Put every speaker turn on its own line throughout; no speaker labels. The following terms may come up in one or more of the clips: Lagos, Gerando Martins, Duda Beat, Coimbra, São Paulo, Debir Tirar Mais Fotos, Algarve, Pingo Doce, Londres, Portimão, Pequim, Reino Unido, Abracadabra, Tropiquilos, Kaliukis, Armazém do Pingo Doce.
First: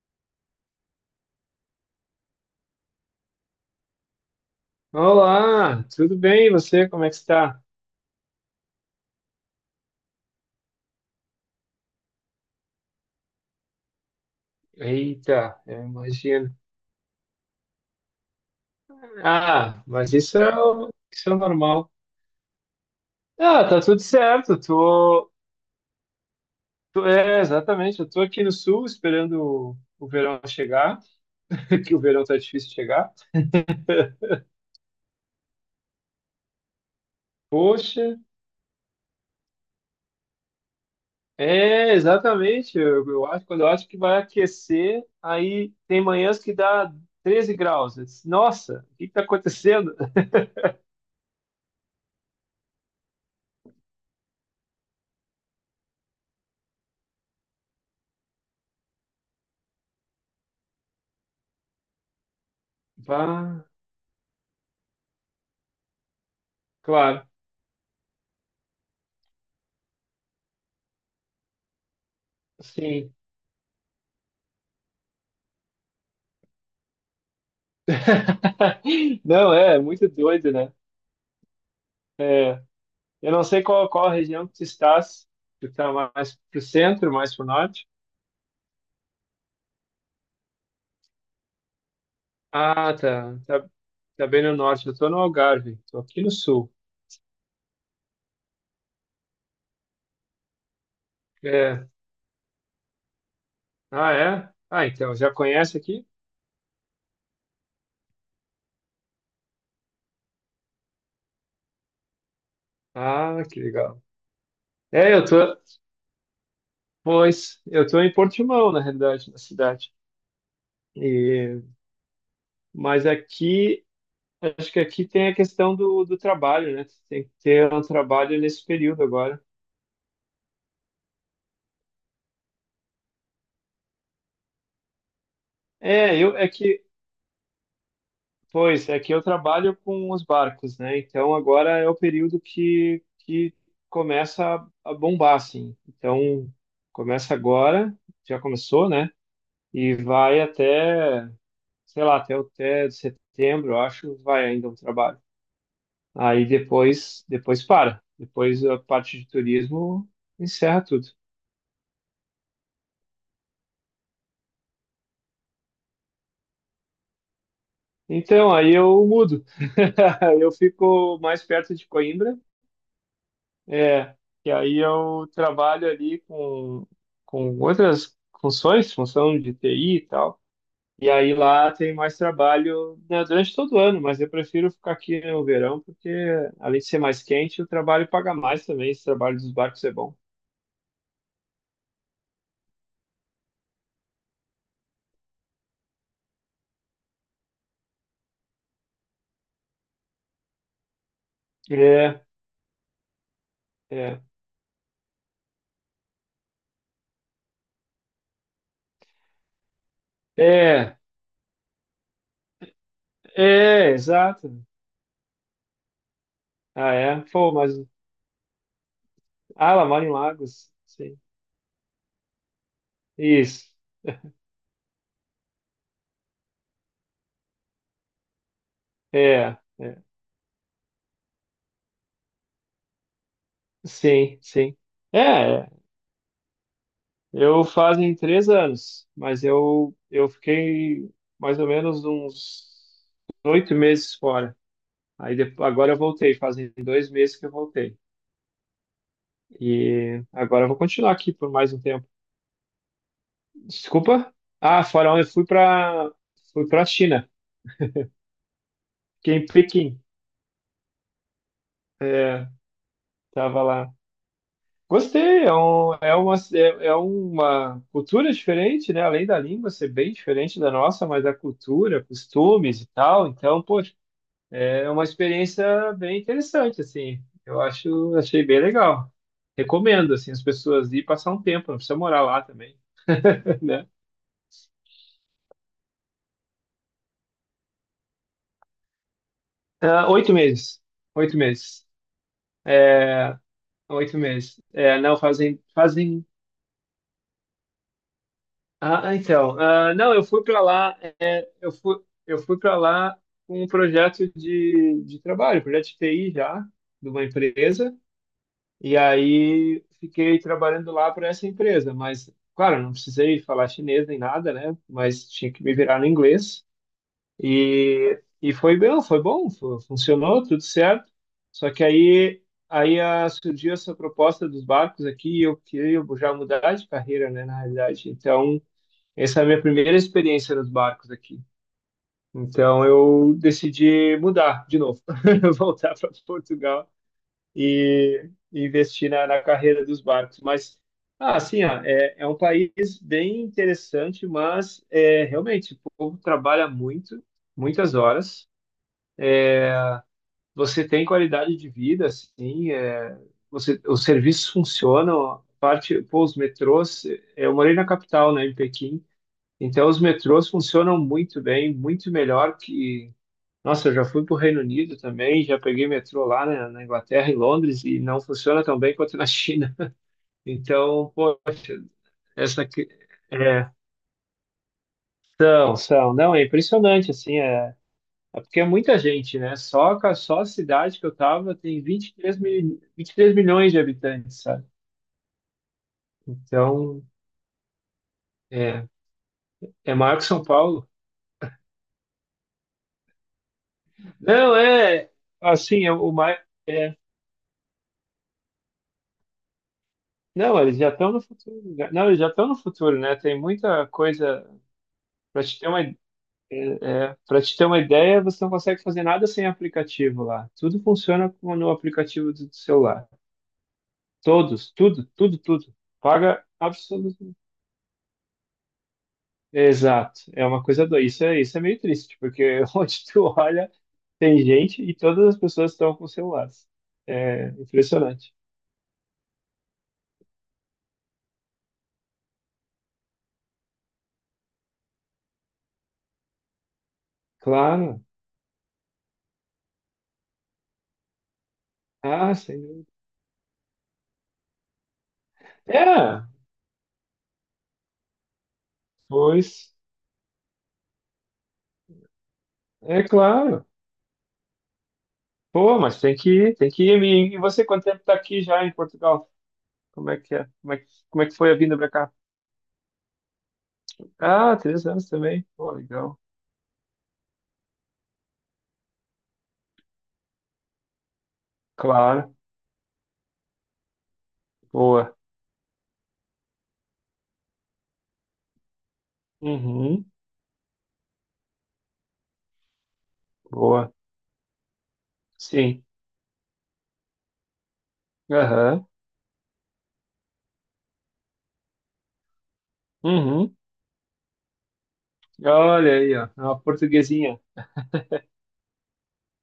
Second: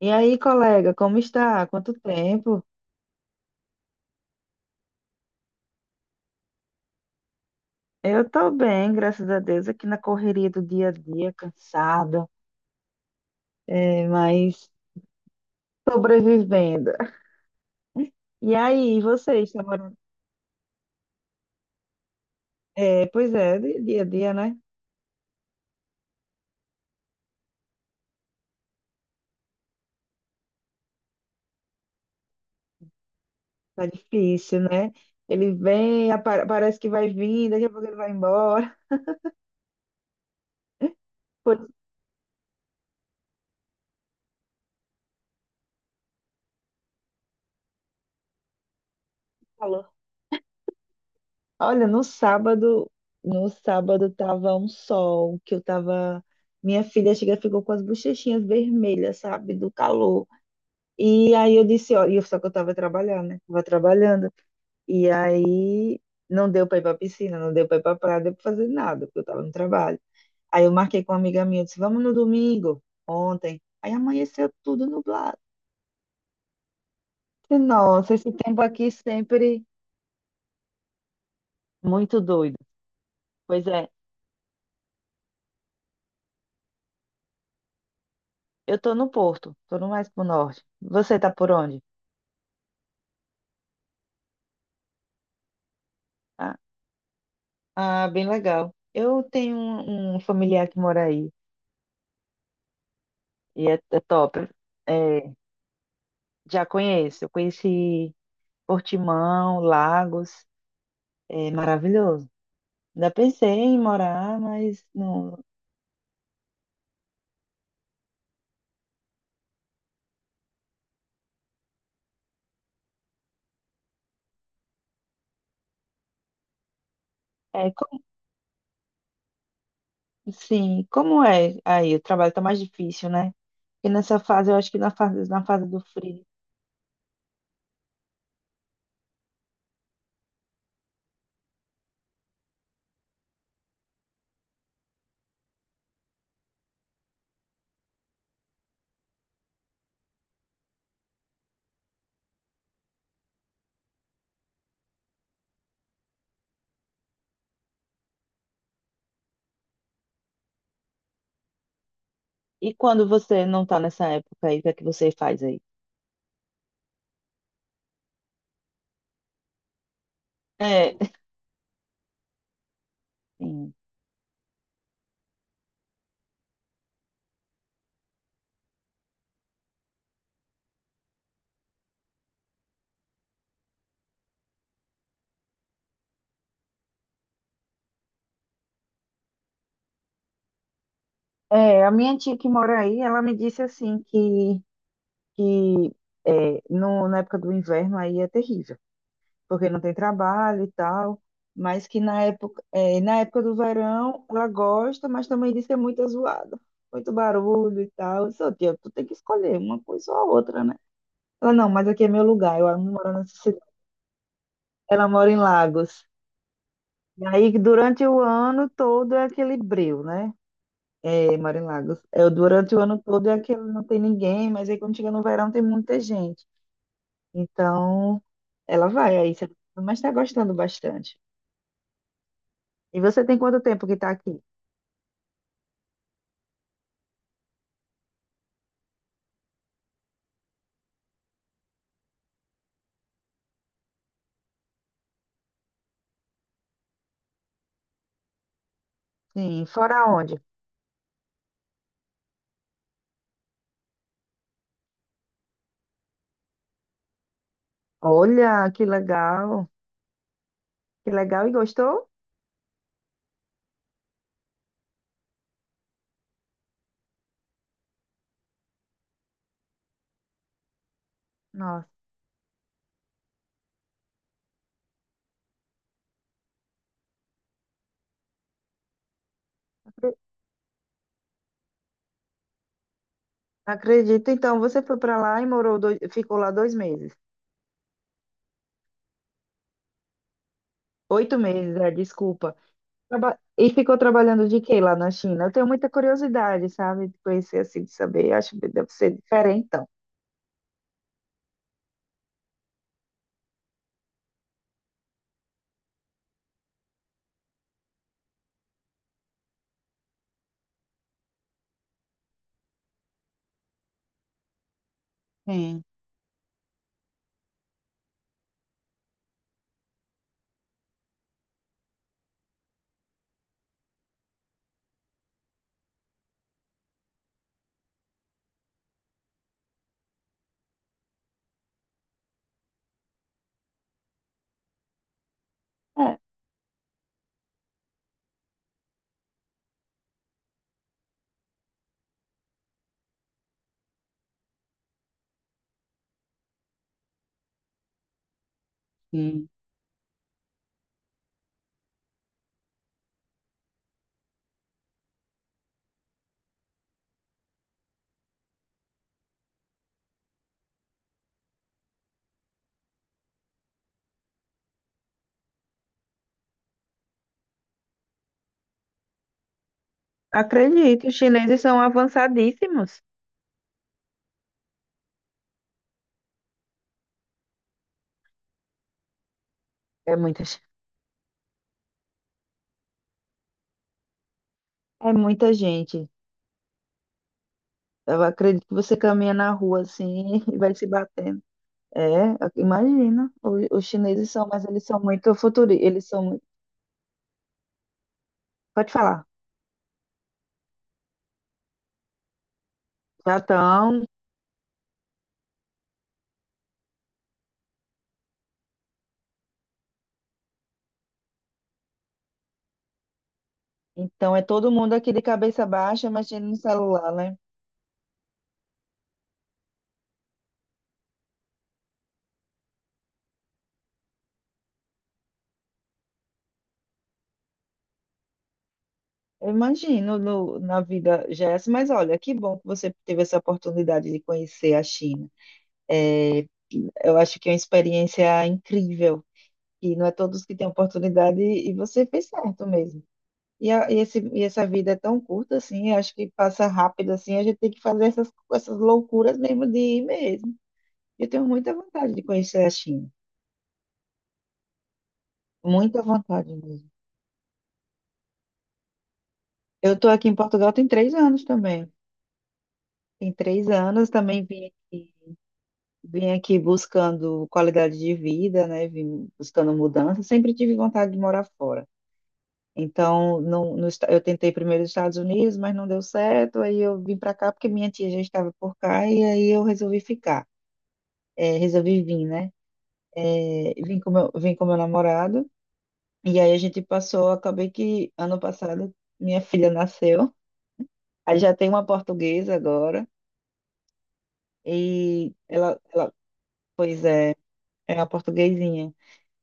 E aí, colega, como está? Quanto tempo?
Olá, tudo bem? E você, como é que está?
Eu estou bem, graças a Deus, aqui na correria do dia a dia, cansada, mas
Eita, eu imagino.
sobrevivendo. E aí, vocês estão
Ah,
morando?
mas isso é normal.
É, pois é,
Ah, tá tudo
dia a dia, né?
certo. Exatamente. Eu tô aqui no sul esperando o verão chegar, que o verão tá difícil de chegar.
Tá difícil, né? Ele vem, parece que vai vir, daqui a pouco ele
Poxa,
vai embora. Pois
é, exatamente. Eu acho, quando eu acho que vai aquecer, aí tem manhãs que dá 13 graus. Eu disse, nossa, o que que tá
falou.
acontecendo?
Olha, no sábado, no sábado tava um sol, que eu tava. Minha filha chega, ficou com as bochechinhas vermelhas, sabe? Do calor. E aí eu disse, ó, só que eu estava trabalhando, né? Estava
Bah,
trabalhando. E aí não deu para ir para a
claro,
piscina, não deu para ir para a praia, não deu para fazer nada, porque eu estava no trabalho. Aí eu marquei com uma amiga minha, eu disse, vamos no domingo,
sim.
ontem. Aí amanheceu tudo nublado. E, nossa, esse tempo aqui
Não,
sempre
é muito doido, né?
muito doido.
É, eu não sei
Pois é,
qual a região que tu estás. Tu tá mais pro centro, mais pro norte?
eu tô no Porto, tô no mais pro norte. Você tá por onde?
Ah, tá. Tá, tá bem no norte. Eu tô no Algarve. Tô aqui no
Ah,
sul.
ah, bem legal. Eu tenho um familiar que mora aí,
É.
e é, é
Ah,
top.
é? Ah, então, já
É,
conhece aqui?
já conheço, eu conheci Portimão, Lagos, é maravilhoso. Ainda
Ah,
pensei
que
em
legal.
morar, mas
É, eu
não.
tô... Pois, eu tô em Portimão, na realidade, na cidade. E, mas aqui, acho que aqui tem a questão do trabalho, né? Tem que
É,
ter um
como,
trabalho nesse período agora.
sim, como é aí? O trabalho tá mais difícil, né? E nessa fase, eu acho que na fase do
É,
frio.
eu é que Pois é que eu trabalho com os barcos, né? Então agora é o período que começa a bombar, assim. Então começa agora, já começou, né? E vai até, sei lá, até, o até setembro, eu acho, vai ainda o trabalho. Aí depois, depois para. Depois a parte de turismo encerra tudo.
E quando você não tá nessa época aí, o que é que você faz aí?
Então aí eu mudo. Eu
É,
fico mais perto de Coimbra.
sim.
É, e aí eu trabalho ali com outras funções, função de TI e tal. E aí lá tem mais trabalho, né, durante todo o ano, mas eu prefiro ficar aqui no verão, porque além de ser mais quente, o trabalho paga mais também. Esse trabalho dos barcos é bom.
A minha tia que mora aí, ela me disse assim que é, no, na época do inverno aí é terrível. Porque não tem trabalho e tal, mas que
É,
na época do
é,
verão ela gosta, mas também diz que é muito zoada, muito barulho e tal. Eu disse, "Ô, tia, tu tem que escolher uma coisa ou a outra, né?"
é,
Ela, não, mas aqui é meu lugar, eu não moro nessa cidade.
é, exato.
Ela mora em Lagos.
Ah, é?
E aí,
Pô, mas.
durante o ano todo é aquele
Ah, ela
breu,
mora em
né?
Lagos. Sim.
É, mora em Lagos. É, durante o ano todo é aquele
Isso.
não tem ninguém, mas aí quando chega no verão tem muita gente. Então, ela vai aí,
É,
mas
é.
está gostando bastante. E você tem quanto tempo que está
Sim,
aqui?
sim. É, é. Eu fazem 3 anos, mas eu fiquei mais ou menos uns 8 meses fora. Aí depois, agora eu voltei, fazem 2 meses que eu voltei.
Sim, fora
E
onde?
agora eu vou continuar aqui por mais um tempo. Desculpa? Ah, fora onde eu fui para fui para China,
Olha, que
fiquei em
legal.
Pequim.
Que legal e gostou?
É, tava lá. Gostei, é uma cultura diferente, né? Além da língua ser bem diferente da nossa, mas a
Nossa,
cultura, costumes e tal. Então, pô, é uma experiência bem interessante, assim. Eu acho, achei bem legal. Recomendo,
acre-
assim, as pessoas ir passar um tempo, não precisa morar lá também, né?
acredito. Então, você foi para lá e morou dois, ficou lá dois meses.
Ah, 8 meses. Oito
Oito meses,
meses.
é, desculpa.
É,
E ficou
oito
trabalhando
meses.
de quê lá
É,
na
não,
China? Eu
fazem,
tenho muita
fazem...
curiosidade, sabe? De conhecer assim, de saber. Acho que deve ser diferente, então.
Não, eu fui para lá, eu fui para lá com um projeto de trabalho, projeto de TI já, de uma empresa, e aí fiquei trabalhando lá para essa empresa, mas claro, não precisei falar chinês nem nada, né? Mas tinha que me
Sim.
virar no inglês. E foi bem, foi bom, funcionou, tudo certo. Só que surgiu essa proposta dos barcos aqui e eu queria já mudar de carreira, né, na realidade. Então, essa é a minha primeira experiência nos barcos aqui. Então, eu decidi mudar de novo, voltar para
É,
Portugal e investir na, na carreira dos barcos. Mas, ah, assim, ó, é, é um país bem interessante, mas é, realmente o povo trabalha muito, muitas horas.
sim.
Você tem qualidade de vida, assim, é, você, os serviços funcionam. A parte, pô, os metrôs, eu morei na capital, né, em Pequim, então os metrôs funcionam muito bem, muito melhor que. Nossa, eu já fui para o Reino Unido também, já peguei metrô lá na, na Inglaterra, em Londres, e não funciona tão bem quanto na China.
Acredito.
Então,
Os
pô,
chineses são
essa que
avançadíssimos.
é, são, são, não, é impressionante assim, é, é porque é muita gente, né?
É
Só
muita,
a
ge-
cidade que eu tava tem 23 mil, 23 milhões de habitantes, sabe?
É muita gente.
Então,
Eu acredito que
é,
você caminha na rua
é maior que
assim
São
e vai se
Paulo.
batendo. É, imagina. Os chineses são,
Não,
mas eles são
é
muito
assim,
futuristas.
é
Eles
o mais
são.
é,
Pode falar.
não, eles já estão no futuro. Né? Não, eles já estão no futuro, né?
Já
Tem muita
estão.
coisa para te ter uma é, para te ter uma ideia, você não consegue fazer nada sem aplicativo lá. Tudo funciona no aplicativo do celular.
Então é todo
Todos,
mundo
tudo,
aqui de
tudo,
cabeça
tudo.
baixa, mexendo
Paga
no celular, né?
absolutamente. Exato. É uma coisa doida. Isso é meio triste, porque onde tu olha, tem gente e todas as pessoas estão com celulares. É impressionante.
Eu imagino na vida, Jess, mas olha, que bom que você teve essa oportunidade de conhecer a China. Eu acho que é uma
Claro.
experiência incrível, e não é todos que têm oportunidade, e você fez
Ah, sem
certo
dúvida.
mesmo. E, e essa vida é tão curta assim, eu acho
É,
que passa rápido assim, a gente tem que fazer essas loucuras mesmo
pois,
de ir mesmo. Eu tenho muita vontade de conhecer a
é
China.
claro. Pô, mas
Muita
tem que
vontade
ir, tem que
mesmo.
ir. E você, quanto tempo tá aqui já em Portugal?
Eu estou
Como é
aqui em
que é?
Portugal tem três
Como é que
anos
foi a vinda
também.
pra cá?
Tem três anos também
Ah, 3 anos também. Pô, legal.
vim aqui buscando qualidade de vida, né? Vim buscando mudança. Sempre tive vontade de morar fora.
Claro.
Então, não, no esta- eu tentei primeiro nos
Boa.
Estados Unidos, mas não deu certo. Aí eu vim para cá porque minha tia já estava por cá e aí eu resolvi
Uhum.
ficar. É, resolvi vir, né? É,
Boa.
vim com meu namorado.
Sim.
E aí a gente passou, acabei que ano
Aham.
passado minha filha nasceu. Aí já tem uma portuguesa agora.
Uhum.
E ela,
Olha
ela,
aí, ó. É uma
pois é,
portuguesinha.
é uma portuguesinha.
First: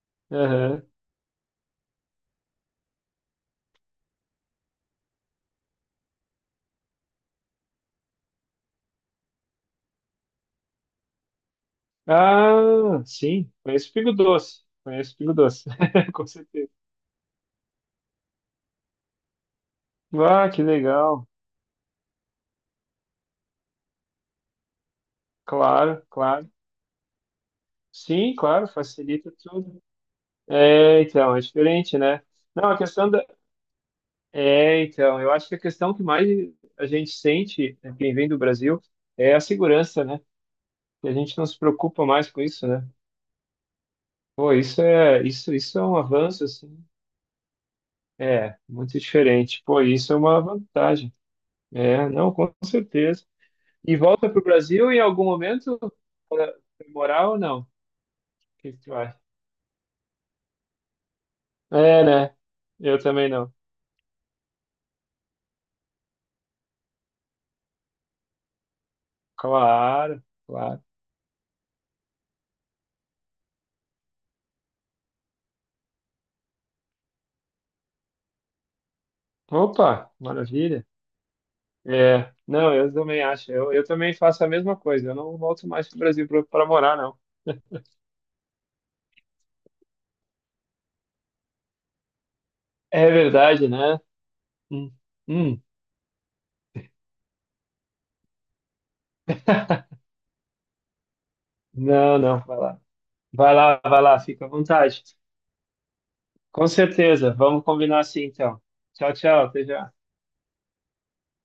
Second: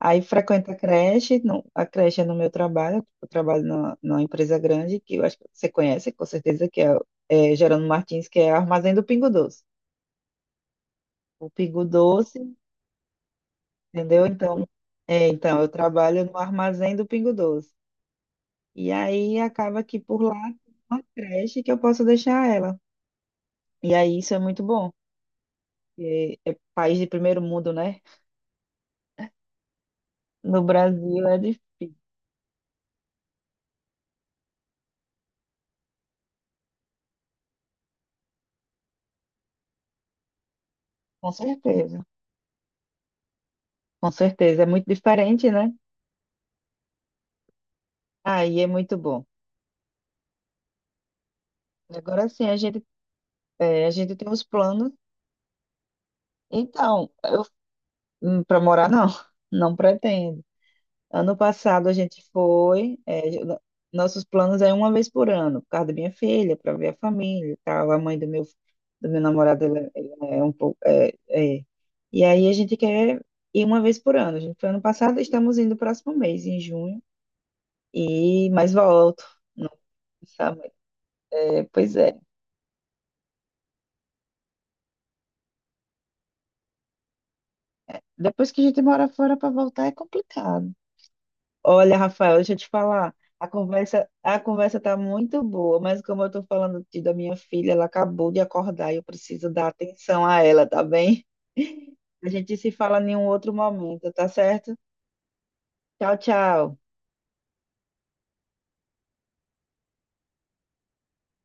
Aí frequenta a
Aham.
creche, não, a creche é no meu trabalho, eu trabalho numa empresa grande, que eu acho que você conhece, com certeza, é Gerando Martins, que é Armazém do Pingo Doce. O Pingo Doce,
Ah, sim. Conheço Pingo
entendeu?
Doce.
Então,
Conheço Pingo
então
Doce.
eu trabalho
Com
no
certeza.
Armazém do Pingo Doce. E aí acaba que por lá
Ah, que
tem uma
legal.
creche que eu posso deixar ela. E aí isso é muito bom,
Claro,
porque
claro.
é país de primeiro mundo, né?
Sim, claro, facilita tudo.
No
É,
Brasil
então,
é
é
difícil,
diferente, né? Não, a questão da. É, então, eu acho que a questão que mais a gente sente, né, quem vem do Brasil, é a segurança, né? E a
com
gente não se
certeza,
preocupa mais com isso, né?
com
Pô,
certeza. É muito diferente, né?
isso é um avanço, assim. É,
Aí é muito
muito
bom.
diferente. Pô, isso é uma vantagem. É,
Agora
não,
sim,
com certeza.
a
E
gente tem
volta para
os
o Brasil
planos.
em algum momento para
Então,
morar ou
eu
não? O
para
que que
morar
tu
não,
acha?
não pretendo. Ano passado a
É,
gente
né? Eu
foi,
também
é,
não.
jo- Nossos planos é uma vez por ano, por causa da minha filha, para ver a família e tal. A mãe do meu namorado, ela,
Claro,
ela é um pouco.
claro.
É, é. E aí a gente quer ir uma vez por ano. A gente foi ano passado, estamos indo no próximo mês, em junho, e mais volto. Não,
Opa,
sabe?
maravilha.
É, pois é.
É, não, eu também acho. Eu também faço a mesma coisa. Eu não volto mais para o Brasil para morar, não.
Depois que a gente mora fora para voltar é complicado. Olha, Rafael, deixa eu te
É
falar.
verdade, né?
A conversa
Hum,
tá muito
hum.
boa, mas como eu tô falando da minha filha, ela acabou de acordar e eu preciso dar atenção a ela, tá bem?
Não,
A
não, vai
gente se
lá.
fala em um outro
Vai lá, vai
momento,
lá,
tá
fica à
certo?
vontade.
Tchau,
Com
tchau.
certeza. Vamos combinar assim, então. Tchau, tchau, até já.